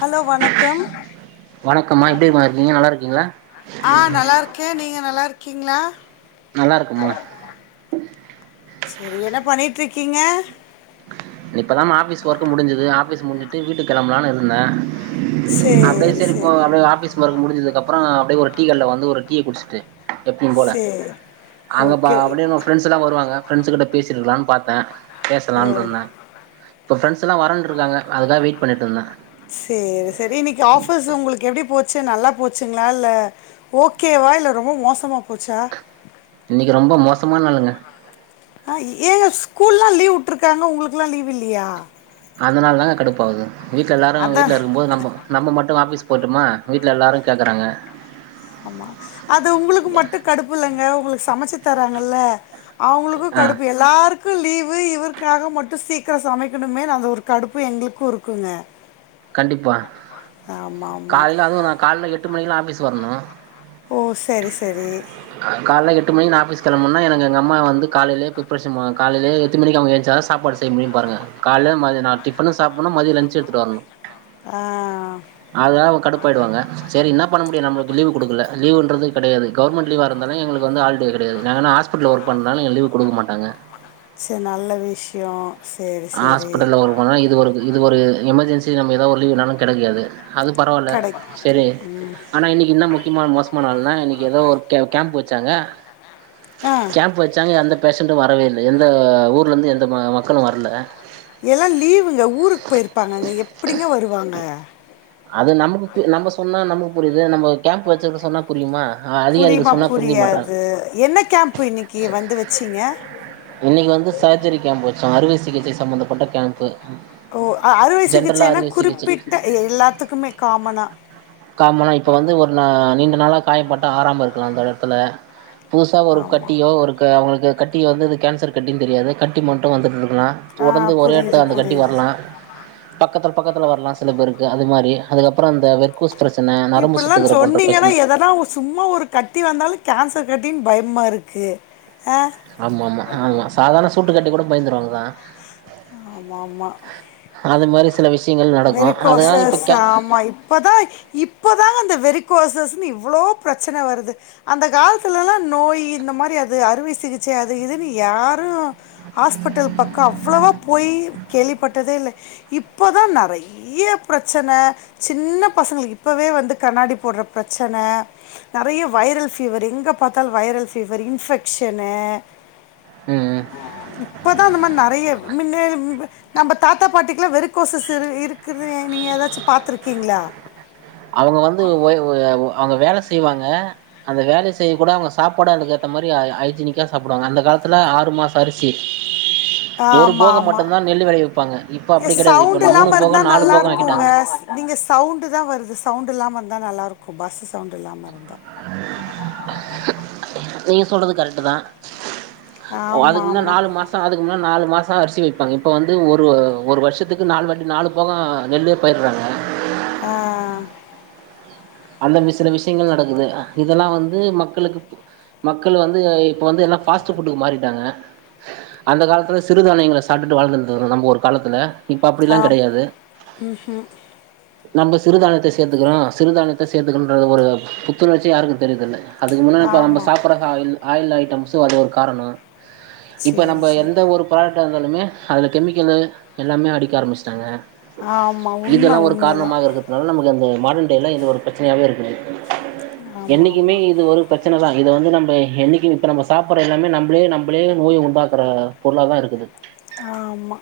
Hello வணக்கம் வணக்கம்மா எப்டிமா இருக்கீங்க நல்லா இருக்கீங்களா ஆ நல்லா இருக்கே நீங்க நல்லா இருக்கீங்களா நல்லா இருக்குமா செரி என்ன பண்ணிட்டுருக்கீங்க இப்பதா மா ஆபீஸ் ஒர்க்கு முடிஞ்சுது ஆபிஸ் முடிஞ்சுட்டு வீட்டுக்கு கெளம்பலானு இருந்தே அப்டே சேரி செரிங் போ சேரி அப்டியே ஆபீஸ் ஒர்க் முடிஞ்சது அப்பறோ அப்டியே ஒரு டீ கடைல வந்து ஒரு டீய குடிச்சிட்டு எப்பையு போல சேரி அங்க பா ஓகே அப்டியே நம்ம ஃப்ரெண்ட்ஸ் எல்லா வருவாங்க ஃப்ரெண்ட்ஸ் கிட்ட பேசி இருக்கலான்னு பாத்தே ஓ ட்றல்லானு ருந்தே இப்ப ஃபிரெண்ட்ஸ் எல்லா வரேன்ட்டு ருக்காங்க அதுக்காக வெயிட் பண்ணிட்டு ருந்தே செரி செரி இன்னைக்கு ஆபீஸ் உங்களுக்கு எப்டி போச்சு நல்லா போச்சுங்களா இல்ல ஓகேவா இல்ல ரொம்ப மோசமா போச்சா இன்னைக்கி ரொம்ப மோசமான நாளுங்க ஹ ஏங்க ஸ்கூல்லா லீவு வுட்ருக்காங்க உங்களுக்குல்லா லீவ் இல்லீயா அதுனால தாங்க கடுப்பு ஆவுது வீட்ல எல்லாரு வீட்ல அதா இருக்கு போது நம்மப் நம்ம மட்டு ஆபிஸ் போட்டுமா வீட்ல எல்லோரு கேட்குறாங்க அது உங்களுக்கு மட்டு கடுப்பு இல்லங்க உங்களுக்கு சமைச்சு தறாங்கல்ல அவுங்களுக்கு ஆ கடுப்பு எல்லாருக் கு லீவு இவருக்காக மட்டு சீக்கிர சமைக்கணுமே அந்த ஒரு கடுப்பு எங்களுக்கு இருக்குங்க கண்டிப்பா ஆமா ஆமா கால்ல அதுவு நா கால்ல எட்டு மணிக்கு ல்லா ஆபிஸ் வரணு ஓ செரி செரி கா கால்ல எட்டு மணிக்கு நா ஆபீஸ் கெளமுன்னாக்கு எங்க அம்மா வந்து காலேயே பிரிப்பரேஷன் மோ காலேயே எத்துனு மணிக்கு அவுங்க எந்திரிச்சாலு சாப்பாடு செ செய்ய முடியு பாருங்க கால்ல மதிய நா டிஃப்பனு சாப்பிணு மத்திய லஞ்ச் எடுத்துட்டு வரணு ஆ அதனால அவுங்க கடுப்பு ஆயிடுவாங்க செரி இன்னாப் பண்ண முடியு நம்ளுக்கு லீவு குடுக்கல லீவுன்றது கெடையாது கவர்மெண்ட்லீவா இருந்தாலு எங்களுக்கு வந்து ஹால் டே கெடையாது நாங்க என்ன ஹாஸ்பிட்டல ஒர்க பண்ணாலு எங்களுக்கு லீவு குடுக்க மாட்டாங்க செர் நல்ல விஷ்யோ நம்ம ஹாஸ்பிட்டல்ல ஒர்க் பண்ண இது ஒரு இது ஒரு எமர்ஜென்சி நம்ம ஏதாவது ஒரு லீவ் ணாலு கெடைக்காது அது பரவால்ல கடைக்கு செர்ரி ம் ஆனா இன்னைக்கி என்னா முக்கியமான மோசமான நாள்ன்னா இன்னைக்கி எதோ ஒரு கே கேம்ப் வச்சாங்க ஆ கேம்ப்பு வச்சாங்க எந்த பேஷண்டு வரவே இல்ல எந்த ஊர்லருந்து எந்த ம மக்களு வரல எல்லா லீவுங்க ஊருக்கு போயிருப்பாங்கங்க எப்டிங்க வருவாங்க அது நமக்குக்கு நம்ம சொன்னா நமக்கு புரியுது நம்ம கேம்ப் வச்சவர்க்கு சொன்னா புரியுமா ஆ புரியுமா புரியாது என்ன கேம்ப் இன்னக்கி வந்து வச்சீங்க இன்னக்கி வந்து சர்ஜரி கேம்ப் வச்சோ அறுவை சிகிச்சை சம்பந்தப்பட்ட கேம்ப்பு ஓ அறுவை ஜென்ரலா சிகிச்சைன்னா அறுவை சிகிச்சை குறிப்பிட்ட எல்லாத்துக்குமே காமனா காமனா இப்போ வந்து ஒரு நா நீண்ட நாளா காயப்பட்டா ஆராம இருக்குல்லா அந்த எடத்துல புதுசா ஒரு ஆமா கட்டியோ ஒரு க அவங்களுக்கு கட்டியோ வந்து இது கேன்சர் கட்டின்னு தெரியாது கட்டி மட்டு வந்து இருந்ததுனா ஆ தொடர்ந்து ஒரே புரியுது எடத்துல அந்த கட்டி புரியுது வர்லா பக்கத்து பக்கத்துல வரலா சில பேருக்கு அது மாரி அதுக்கப்பறொ அந்த கூஸ் பிரச்சன நரம்பு இப்படிலாம் சுத்துகிற போன்ற சொன்னீங்கன்னா பிரச்சன எதனா ஒரு- சும்மா ஒரு கட்டி வந்தாலு கேன்சர் கட்டின் பயம்மாருக்கு ஆமா மா ஆமா சாதாரண சூட்டுக்கட்டி கூட பயந்துருவாங்க தா ஆமா மா அது மாரி சில விஷயங்கள் நடக்கு அதெல்லா இப்ப வெறிக்கோசஷ் கே ஆமா இப் இப்பதா இப்பதாங்க இந்த வெறி கோசஸ்ன்னு இவ்ளோ பிரச்சன வருது அந்த காலத்துலெல்லா நோய் இந்த மாரி அது அறுவை சிகிச்சை அது இதுன்னு யாரு ஹாஸ்பிட்டல் பக்கொ அவ்வளவா போய் கேள்விப்பட்டதே இல்ல இப்பதா நறை ய்ய பிரச்சன சின்ன பசங்களுக்கு இப்பவே வந்து கண்ணாடி போட்ற பிரச்சன நெறைய வைரல் ஃபீவர் எங்க பாத்தாலு வைரல் ஃபீவர் இன்ஃபெக்க்ஷனு உம் உம் இப்ப தா அந்த மாரி நெறைய மின்னே நம்ம தாத்தா பாட்டிக்கெல்லா வெறிக் கோசஸ் இரு இருக்குனு நீங்க ஏதாச்சு பாத்துருக்கீங்ளா அவங்க வந்து ஓ அவங்க வேல செய்வாங்க அந்த வேல செய்ய கூட அவங்க சாப்பாட அதுகேத்த மாரி ஹைய்ஜீனிக்கா சாப்டுவாங்க அந்த காலத்துல ஆறு மாசரிசி [inaudible] ஒரு ஆமாம் போக ஆமாம் மட்டுந்தா நெல்லு வெளைவிப்பாங்க இப்ப ஏ அப்டி கெடையாது இப்ப சவுண்ட் மூணு போக நாலு போக ஆக்கிட்டாங்க நீங்க சவுண்டு தா வருது சவுண்டு இல்லாம ருந்தா நல்லா ருக்கு பஸ்ஸு சவுண்ட் இல்லாம இருந்தா நீங்க சொல்றது கரெட்டு தா ஓ அதுக்கு ஆமாம் முன்ன ஆமாம் நாலு மா சம் அதுக்கு முன்ன நாலு மாச அரிசி வெப்பாங்க இப்போ வந்து ஒரு ஒரு வருஷத்துக்கு நாலு வாட்டி நாலு போக நெல்லே பயிடுறாங்க ஆ அந்தமே சில விஷயங்கள் நடக்குது இதெல்லா வந்து மக்களுக்கு பு மக்கள் வந்து இப்போ வந்து எல்லா ஃபாஸ்ட் ஃபுட்டுக்கு மாறிட்டாங்க அந்த காலத்துல சிறுதானயங்கள சாப்டுட்டு வாழ்ந்துருந்த நம்ம ஒரு காலத்துல இப்ப அப்டிலா ஆம் கெடையாது நம்ப சிறுதானியத்த சேத்துக்குறோ சிறுதானியத்த சேத்துக்கனுன்ற ஒரு புத்துணர்ச்சி யாருக்கு தெரியதில்ல அதுக்கு முன்னா இப்ப நம்ம ஆமாம் சாப்புற ஆயில் ஆயில் ஐட்டம்ஸு அது ஒரு காரணொ இப்ப சரி நம்ப சரி எந்த ஒரு புராடக்டா இருந்தாலுமே அதுல கெமிக்கல்லு எல்லாமே அடிக்க ஆரம்புச்சுட்டாங்க ஆமாம் உண்மை இதெல்லா ஒரு உண்மை தான் காரணமாக இருக்கு அதனால நமக்கு அந்த மாடன் டேயில இது ஒரு பிரச்சனையாகவே இருக்குது ஆமாம் என்னக்கிமே ஆமாம் இது ஒருப் பிரச்சன தா இத வந்து நம்ப என்னைக்கு இப்ப நம்ம சாப்புற எல்லாமே நம்பளே நம்பளே நோய உண்டாக்குற பொருளாதா இருக்குது ஆமா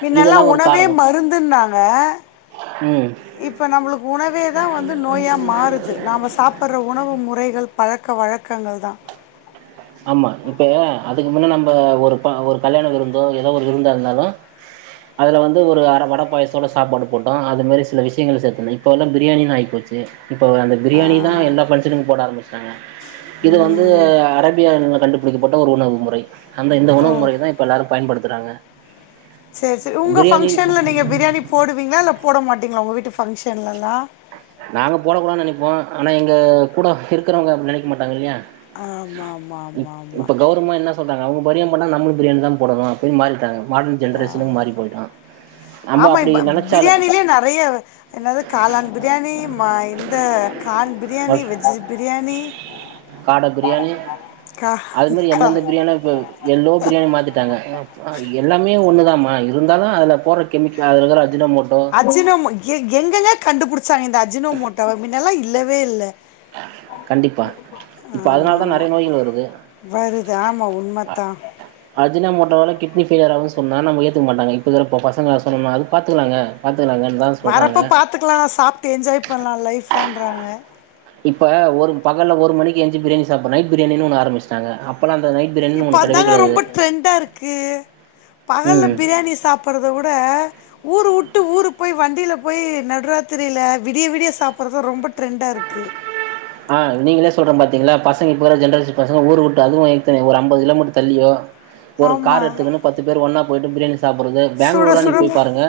மின்னெல்லா இதெல்லா ஒரு உணவே காரணோ மருந்துன்னாங்க ம் இப்ப நம்மளுக்கு உணவே தா வந்து நோயா மாறுது நாம சாப் புட்ற உணவு முறைகள் பழக்க வழக்கங்கள் தா ஆமா இப்ப அதுக்கு முன்னே நம்ம ஒரு ஒரு கல்யாண விருந்தோ ஏதோ ஒரு விருந்தா இருந்தாலு அதுல வந்து ஒரு அர வடை பாயசத்தோட சாப்பாடு போட்டோ அதுமாரி சில விஷயங்கள் சேத்துனோ இப்ப ல்லா பிரியாணின்னு ஆயிபோச்சு து இப்போ அந்த ஆ, பிரியாணிதா எல்லா ஃபங்ஷனுக்கு போட ஆரம்பிஸ்ட்டாங்க இது வந்து ம், அர பியானுங்க கண்டுபிடிக்கப்பட்ட ஒரு உணவு முறை அந்த இந்த ஓ உணவு முறயதா இப்ப எல்லாரு பயன்படுத்துறாங்க சேர் சேர் உங்க பிரியாணி ஃபங்ஷன்ல நீங்க பிரியாணி போடுவீங்ளா இல்ல போட மாட்டீங்ளா உங்க வீட்டு ஃபங்ஷன்லலா நாங்க போடக்கூடான் நெனைப்போ ஆனா எங்க கூட இருக்கிறவங்க அப்டி நெனைக்க மாட்டாங்கில்லையா ஆமா ஆமா ஆமா ஆமா இப்பமு என்ன சொல்றங்க அவுங்க பரியம் பண்ணா நம்மளும் பிரியாணிதா போடணு அப்டின் மாறிட்டாங்க மாட் ஆ நம்ம ஆமா அப்டி இப்ப நெனைச்சாலு பிரியாணிலே நெறைய என்னது காளான் பிரியாணி ம இந்த கான் பிரியாணி வெஜ் பிரியாணி காட பிரியாணி கா அது மாரி கா எந்தெந்த பிரியாணோ இப்ப எல்லோ பிரியாணி மாத்திட்டாங்க எல்லாமே ஒண்ணுதாமா இருந்தாலு அதுல போட்ற கெமிக்க அதுலகிற அஜினமோட்டோ அஜினோம் ஏ எங்கெங்க கண்டுபுடிச்சாங்க இந்த அஜினோமோட்டவ மின்னெல்லா இல்லவே இல்ல கண்டிப்பா இப்ப ஆமா அதனால தா ஆமா நெறைய நோய்கள் வருது வருது ஆமா உண்மத்தா அஜினா மோட்டவால கிட்னி ஃபெய்லியர் ஆவு சொன்னா நம்ப ஏத்துக்க மாட்டாங்க இப்பக்கிற ப பசங்களான் சொன்னா அது பாத்துக்கலாங்க பாத்துக்கலாங்கன்தா வரப்பா பார்த்துக்லா சாப்ட்டு என்ஜாய் பண்லா லைஃபன்றாங்க இப்ப ஒரு பகல்ல ஒரு மணக்கி எந்ச்சு பிரியாணி சாப்பற் நைட் பிரியாணின்னு ஒன்னு ஆரம்பிச்சிட்டாங்க அப்பல்லா அந்த நை இப்போ தாங்க ரொம்ப ட்ரெண்டா இருக்கு பகல்ல ம் பிரியாணி சாப்பிட்றத விட ஊரு உட்டு ஊரு போயி வண்டில போய் நடுராத்திரில விடிய விடிய சாப்பற்தா ரொம்ப ட்ரெண்டா இருக்கு ஆ நீங்களே சொல்ற பாத்தீங்களா பசங்க இப்பகிற ஜென்ரேஷன் பசங்க ஊரு வுட்டு அதுவு எத்தனே ஒரு அம்பது கிலோமீட்ரு தள்ளியோ ஒரு ஆமா கார் எட்த்துக்குனு பத்து பேரு ஒன்னா போய்ட்டு பிரியாணி சாப்பிறது சுட பேங்களூர்லா சுட நீங் போய பாருங்க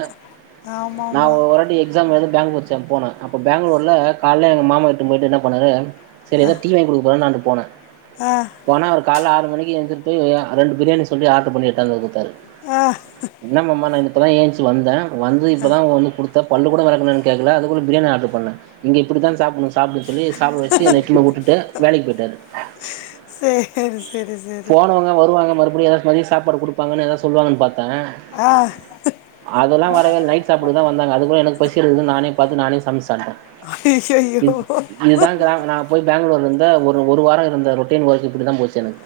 ஆமா நா ஆமா ஒரு வட்டி எ க்ஸாம் எழுத பேங்ளூர் [unintelligible] போனே அப்போ பேங்களூர்ல கால்ல எங்க மாமா இட்டுன் போயிட்டு இன்ன பண்ணாரு செரி எதோ டீ வாய்ங் குடுக்க போறார் நா அங்க போன ஆ போனா அவுர் கால்ல ஆறு மணிக்கு எழுந்துட் போய் அ ரெண்டு பிரியாணி சொல்லி ஆட்ரு பண்ணி எட்தாந்து குத்தாரு என்ன மாமா நா இப்பதா ஏந்ச்சு வந்தே வந்து இப்பதா வந்து குடு த்து பல்லு கூட வெலக்கனானுன் கேக்கல அதுகுள்ள பிரியாணி ஆட்ரு பண்ண இங்க இப்படித்தா சாப்புணு சாப்டு சொல்லி சாப்பிட வெஸ்ட்டு என்ன இட்டுன் போய் உட்டுட்டு வேலைக் போய்ட்டாரு சேரி செரி செ போனவங்க வருவாங்க மறுபடியு எதாத் மதிய சாப்பாடு குடுப்பாங்கன் எதாவ் சொல்லுவாங்கன்னு பாத்தே ஆ அதெல்லா வரவேல் நைட் டு சாப்பிடதா வந்தாங்க அதுகுள்ள எனக்கு பசி எடுக்குதுனு நானே பாத்து நானே சமஸ் சாப்ட்டே இது அய்யய்யோ இதுதா கிராம நா போய் பேங்களூர்லிந்த ஒரு ஒரு வாரோ இருந்த ரொட்டீன் ஒர்க் இப்படித்தா போச்ச எனக்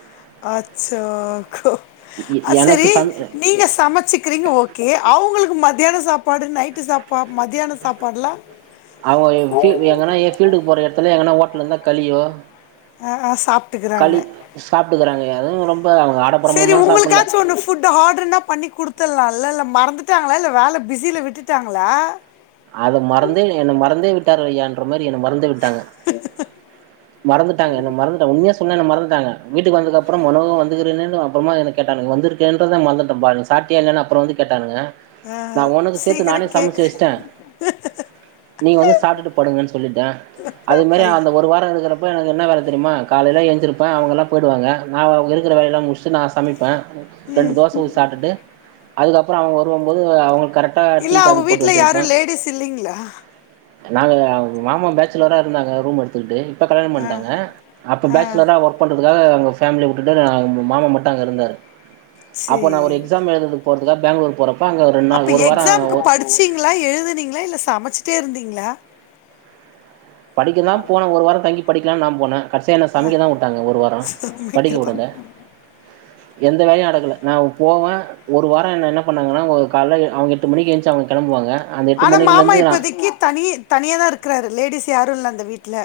அச்சோ எ அ எனக்கு செரி சம் நீங்க சமச்சுக்கிறீங்க ஓ கே அவுங்களுக்கு மதியான சாப்பாடு நைட்டு சாப்பா மதியான சாப்பாட்லா அவுங்க எ ஃபீ எங்கனா எ ஃபீல்டுக்கு போற எட்த்துல எங்கனா ஓட்லிந்தா களியோ அ ஆ சாப்ட்டுக்கிறாங்க. களி சாப்ட்டுக்கிறாங்க அதுவு ரொம்ப அவுங்க ஆடம்பரமுமா சாப்பில்ல ஃபுட்டு் ஆர்ட்ருனா பண்ணி குடுத்துல்லால இல்ல மறந்துட்டாங்களா இல்ல வேல பிஸில விட்டுட்டாங்களா அது மறந்தே என்ன மறந்தே விட்டார் ஐயான் ற மாரி என மறந்தே விட்டாங்க மறந்துட்டாங்க என்ன மறந்துட்ட உண்மயா சொன்னா என்ன மறந்துட்டாங்க வீட்டுக் வந்தக்கப்புறோ மனோ வந்துக்கிறனே நா அப்புறமா என்ன கேட்டங்க வந்துருக்கன்றத மறந்துட்டம்பா அப்டின் சாப்டியா இல்லயான் அப்புறோ வந்து கேட்டானுங்க ஆ நா உனக்கு சேத்து சீக்கிர நானே சமைச்சு கேக்கு வச்சுட்டே நீங்க வந்து சாப்ட்டுட்டு படுங்கன் சொல்லிட்டே அது மேரி ஐ அந்த ஒரு வாரோ இருகறப் இப்போ எனக்கு என்ன வேல தெரியுமா காலைல எஞ்சிருப்பே அவங்களாப் போயி்டுவாங்க நா அவக இருகற வேலையெலா முச்டு நா சமைப்பே ரெண்டு ம். தோச ஊத் சாப்ட்டுட்டு அதுக்கப்பறோ அவுங்க வருவம்போது அவங்க கரெக்ட் டா டீ காஃபி போட்டு வெச்சிருப்பே [unintelligible] இல்லிங்ளா நாங்க மாம பேச்சுலரா இருந்தாங்க ரூம் எடுத் துடு இப்ப கல்யாணம் பண்ட்டாங்க அப்ப ஆ பேச்சலரா ஒர்க் பண்றதுக்காக அங்க ஃபேமிலி வுட்டுட்டாரு நா மாமா மட்டு அங்க இருந்தாரு அப்போ சரி. நா ஒரு எக்ஸாம் எழுதற்துக் போறதுக்காகப் பெங்களூர் போறப் அப்ப எக்ஸாம்க்கு படிச்சிங்ளா எழுதுனீங்ளா இல்ல சமச்சிட்டே இருந்தீங்ளா படிக்கதாம் போனே ஒரு வாரந் தங்கி படிக்கலான் நாம் போனே கடசியா என்ன சமைக்கதா வுட்டாங்க ஒரு வாரோ படிக்க சமைக்க தான் வுடல எந்த வேலையு அடக்கல நாவுப் போவே ஒரு வாரோ என்ன என்னப் பண்ணாங்கனா ஒ கால்ல எ அவுங்க எட்டு மணிகி எந்ச்சு அவுங்க கெளம்புவாங்க அந்த எட்டு ஆனா மணிக்குல மாமா இருந்து நா இப்பதைக்கி தனி தனியாதா இருக்றாரு லேடிஸ் யாரு இல்ல அந்த வீட்ல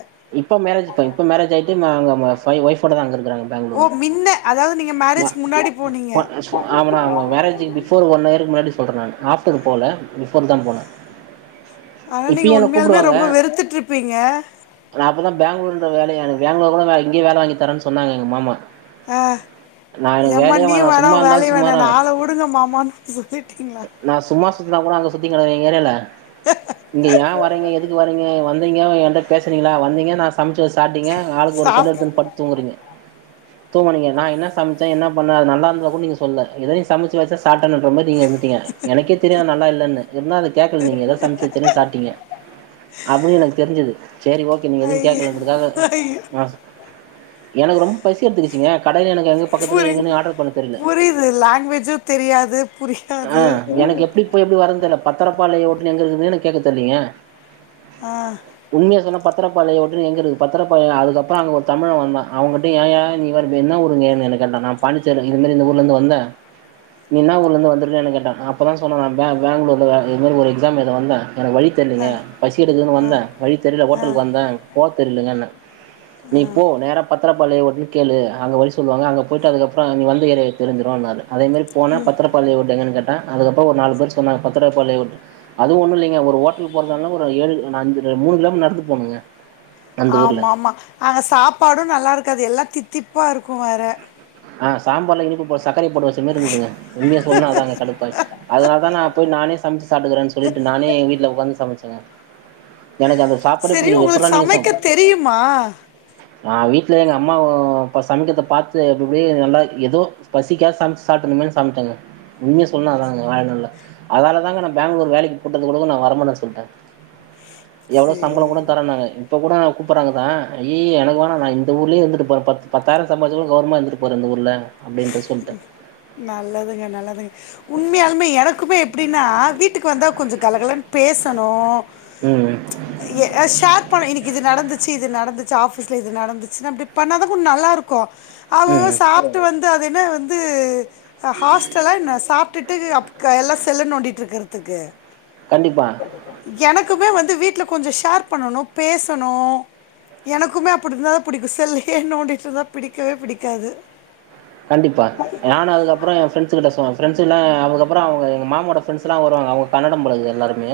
இப்போ மேரேஜ் இப்ப இப்போ மேரேஜ் ஆயிட்டு மா அங்க மா பா ஒய்ஃபோடதா அங்க இருகறாங்க ஓ மின்ன அதாவ்து நீங்க மேரேஜ்கு முன்னாடி போனீங்க ஆமா நா மேரேஜுக்கு பிஃபோர் ஒன்னியருக்கு முன்னாடி சொல்ற நானு ஆஃப்டரு போல பிஃபோர்தாம் போனே ஆனா நீங்க இப்பயு என்ன உண்மையால்மே கூப்டுவாங்க ரொம்ப வெறுத்துட்ருப்பீங்க நா அப்போதா பெங்களூருன்ற வேலைய எனக் பெங்களூரு கூட வேலைக் இங்கியே வேல வாங்கித்தரேன் சொன்னாங்க எங்க மாமா அ நா எனக்கு எம்மா வேலையே நீயு வேணா சும்மா உ இருந்தாலு வேலையு வேணா சும்மாதா என்ன ஆள வுடுங்க மாமான் சொல்லிட்டீங்ளா நா சும்மா சுத்தினா கூட அங்க சுத்தின்கடகறே எங்க ஏரியால இங்க ஏ வரீங்க எதுக்கு வரீங்க வந்தீங்க என்ட பேசுனிங்களா வந்தீங்க நா சம்ச்சு வெச் சாட்டிங்க ஆளுக்கு ஒரு செல் சாப் எடுத்துன் பத் தூங்குறீங்க தூங்கனீங்க நா என்னச் சம்ச்சே என்னாப் பண்ண அது நல்லாந்ததா கூட நீங்க சொல்ல எதோ நீ சமச்சு வெச்சாச் [unintelligible] நீங்க இருந்துட்டிங்க எனக்கே தெரியு அது நல்லா இல்லன்னு இருந்தா அத கேக்கல் நீங்க எதாது சம்ச்சு வெச்சற சாப்ட்டீங்க அப்டி எனக்கு தெரிஞ்சது சேரி ஓகே நீங்க எதுவு ஐயோ கேக்கலன்றதுக்காக ஐயோ ஆச் எனக்கு ரொம்ப பசி எட்த்துக்குச்சிங்க கடைல எனக்கு எங்கப் புரி புரியுது லாங்குவேஜு தெரியாது புரியாது இப்ப எப்டி வறதுன் தெர்ல பத்தரப்பாளையோ ஓட்லு எங்க இருக்குதுனு கேக்கத் தெர்லீங்க ஆ உண்மைய சொன்ன பத்தரப்பாளையோ ஓட்லு எங்க இருக்கு பத்தரப்பாளையோ அதுக்கப்பறோ அங்க ஒரு தமிழ வந்தா அவங்கிட் டு ஏ ஏ நீ வேற இப்பு என்ன ஊருங்கேனு என்ன கேட்டா நா பாண்டிச்சேரி இது மேரி இந்த ஊர்லந்து வந்தே நீ இன்னா ஊர்லந்து வந்துருகேனு கேட்டா அப்பதா சொன்னே நா பெங் பெங்களூர்ல வே இதுமாரி ஒரு எக்ஸாம் எழுத வந்தே எனக்கு வழித் தெர்லிங்க பசி எடுக்குதுனு வந்தே வழித் தெரில ஒட்டலுக்கு வந்தே போத் தெரிலங்கன்னே நீப் போ நேரப் பத்தரப்பாளையோ ஓட்னு கேளு அங்க வழி சொல்லுவாங்க அங்கப் போய்ட்டு அதுக்கப்றோ நீ வந்து எரு தெரிஞ்சிருன்னாரு அதே மாரி போனே பத்தரப் பாளை ஓட் எங்கனு கேட்டே அதுகப்போ ஒரு நாலு பேர் சொன்னாங்க பத்தரபாளையோ ஓட் அதுவு ஒன்னுல்லைங்க ஒரு ஓட்டல் போறதான்ல ஒரு ஏழு ந அஞ்சு ர மூனு கிலோமீ நடந்து போனுங்க ஆமா மா அங்க சாப்பாடு நல்லாருக்காது எல்லா தித்திப்பா இருக்கு வேற ஆ சாம்பார்லா இனிப்பு போ சக்கரையப் போட்டு வெச்ச மேர்ருந்துதுங்க உண்மைய சொல்னா அதாங்க கடுப்பாய் அதனால்தா நாப் போய் நானே சம்ச்சு சாப்டுகுறேன் சொல்லிட்டு நானே எங் வீட்ல உக்காந்து சமச்சேங்க எனக்கு அந்த சாப்பாடே சரி புடிக்கது உங்களுக்கு எப்பர்றா நீங்க சாப் சமைக்க தெரியுமா நா வீட்ல எங்க அம்மாவுப சமைக்கதப் பாத்து [unintelligible] நல்லா எதோ பசிக்காக சம்ச்சு சாப்டுந்தமேன் சம்ச்சங்க நீங்க சொன்னாதாங்க வேற ஒன்னு இல்ல அதனால தாங்க நா பெங்களூர் வேலைக்கு போட்டது கூடக்கு நா வர முல்லன் சொன்ன எவ்ளோ சம்பளோ சேரி கூட தரன்னாங்க இப்ப கூடா அங் கூப்பட்றாங்கதா அய்யய்ய எனக்கு வேணா நா இந்த ஊர்லயே இருந்துட்டு போற பத் பத்தாய்ரோ சம்பாரிச்சா கூட கவுரவமா இருந்துட்டு போற இந்து ஊர்ல அப்டின்ற நல்லதுங்க நல்லதுங்க உண்மையாலுமே எனக்குமே எப்டின்னா வீட்டுக்கு வந்தா கொஞ்சோ கலகலன் பேசணு ம் அ ஷேர் பண்ணு இன்னிக்கு இது நடந்துச்சு இது நடந்துச்சு ஆஃபீஸ்ல இது நடந்துச்சு அப்டி பண்ணாதா கொஞ் நல்லாருக்கு அவ ம் அவ ம் சாப்ட்டு வந்து அது என்ன வந்து அ ஹாஸ் டல்லா என்ன சாப்ட்டுட்டு அப் எல்லா செல்ல நோண்டிட்ருக்கறதுக்கு கண்டிப்பா எனக்குமே வந்து வீட்ல கொஞ்சோ ஷேர் பண்ணணு பேசணு எனக்குமே அப்டி இருந்தாதா புடிக்கு செல்லயே நோண்டிட்ருந்தா பிடிக்கவே பிடிக்காது கண்டிப்பா நானு அதுக்கப்புறோ எ ஃப்ரெண்ஸுகிட்ட சொன்ன ஃப்ரெண்ஸ் எல்லா அதுக்கப்புறோ அவுங்க எங்க மாமாவோட ஃப்ரெண்ஸலா வருவாங்க அவுங்க கன்னடோ போல இக்குது எல்லாருமே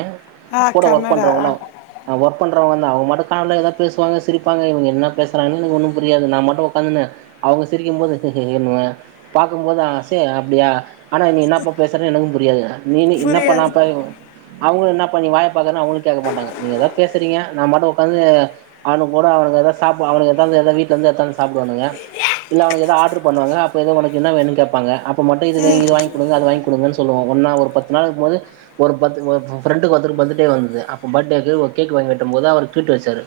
ஆ கூட ஒர்க் கன்னடா. ஆ பண்றோங்களா ஒர்க் பண்றோங்கதா அவுங்க மாட்டுக்கு கால்ல எதா பேசுவாங்க சிரிப்பாங்க இவுங்க என்ன பேசுறாங்கன்னு எனக்கு ஒன்னு புரியாது நா மாட்டுக் உக்காந்துன்னு அவுங்க சிரிக்கும்போது ஹ ஹ ஹ ஹனுவே பாக்கும்போது ஆ சே அப்டியா ஆனா நீ என்னா இப்ப பேசுறனே எனக்கு புரியாது நீங்க என்ன புரியாது. பண்ணாப்ப அவுங்களு என்ன பண்ணி வாய் பாக்குறனு அவுங்களு கேக்க மாட்டங்க நீங்க எதோ பேசறீங்க நா மாட்டுக் உக் காந்து அவனுக்கூட அவனுக்கு எதோ சாப்பா அவனுக்கு எதாது எதா வீட்ல இருந்து எத்து வந்து சாப்டுவானுங்க இல்ல உனக்கு எதா ஆடர் பண்ணுவாங்க எனா அப்ப எதோ உனக்கு என்ன வேணு கேப்பாங்க அப்ப மட்டு இது வே ம். இது வாய்ங் குடு ங்க அது வாய்ங் குடுங்கன் சொல்லுவோ ஒன்னா ஒரு பத்து நாள் இருக்கும்போது ஒரு பர்த் ஃப்ரெண்டுக்கு ஒருத்தக்கு பர்த்டே வந்தது அப்ப பர்த்டேக்கு ஒரு கேக்கு வாங்கி வெட்டம்போது அவரு ட்ரீட்டு வெச்சாரு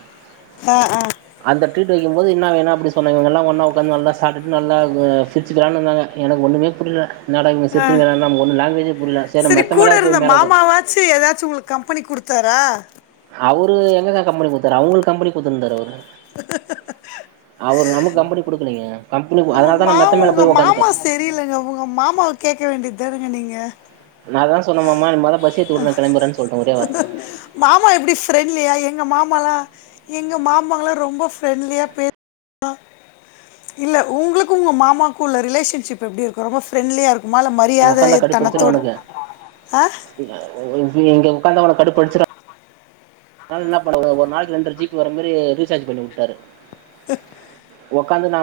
ஆ ஆ அந்த ட்ரீட்டு வெக்கிம்போது என்ன வேணா அப்டி சொன்னாங்கல்லா ஒன்னா ஒக்காந்து நல்லா சாப்ட்டுட்டு நல்லா ஆ சிரிச்சிகினே இருந்தாங்க எனக்கு ஒன்னுமே புரில என்னடா இவுங்க சிரிச்சிக்கினுருக்காங்க நமக்கு ஒன்னு லங்குவேஜே புரில செரி நம்ம மெத்த மேலாவ்து போய் மேல ஒக்கா சே எதாச்சு உங்களுக் கம்பெனி குடுத்தாரா அவரு எங்ககா கம்பெனி குடுத்தாரு அவுங்களுக்கு கம்பெனி குடுத்துருந்தாரு அவரு அவரு நமக்கு கம்பெனி குடுக்கலைங்க கம்பெனி அதனால தா ஆமா நா மெத்த மேல உங்க போய் உக்காந்துட்டே மாமா சே லங்க உங்க மாமாவ கேக்க வேண்டித்தானங்க நீங்க நா தா சொன்ன மாமா நம்ளால பசி மாமா எப்டி ஃப்ரெண்ட்லியா எங்க மாமால்லா எங்க மாமாங்கல்லா ரொம்ப ஃப்ரெண்ட்லியா பே இல்ல உங்களுக்கு உங்க மாமாக்கு உள்ள ரிலேஷன்ஷிப் எப்டிருக்கு ரொம்ப ஃப்ரெண்லியா இருக் குமா இல்ல இங்க உக்காந்தா கடுப்படிச்சிரு மரியாதைத்தனத்தோடு அவனுக்கு ஆ இங்க ஒக்காந்தா ஒனக்கு கடுப்படிச்சிரு ஒரு நாள் என்ன பண்ண ஒரு நாளைக்கு ரெண்ர ஜி பி வர மாரி ரீசார்ஜ் பண்ணிவுட்டாரு ஒக்காந்து நா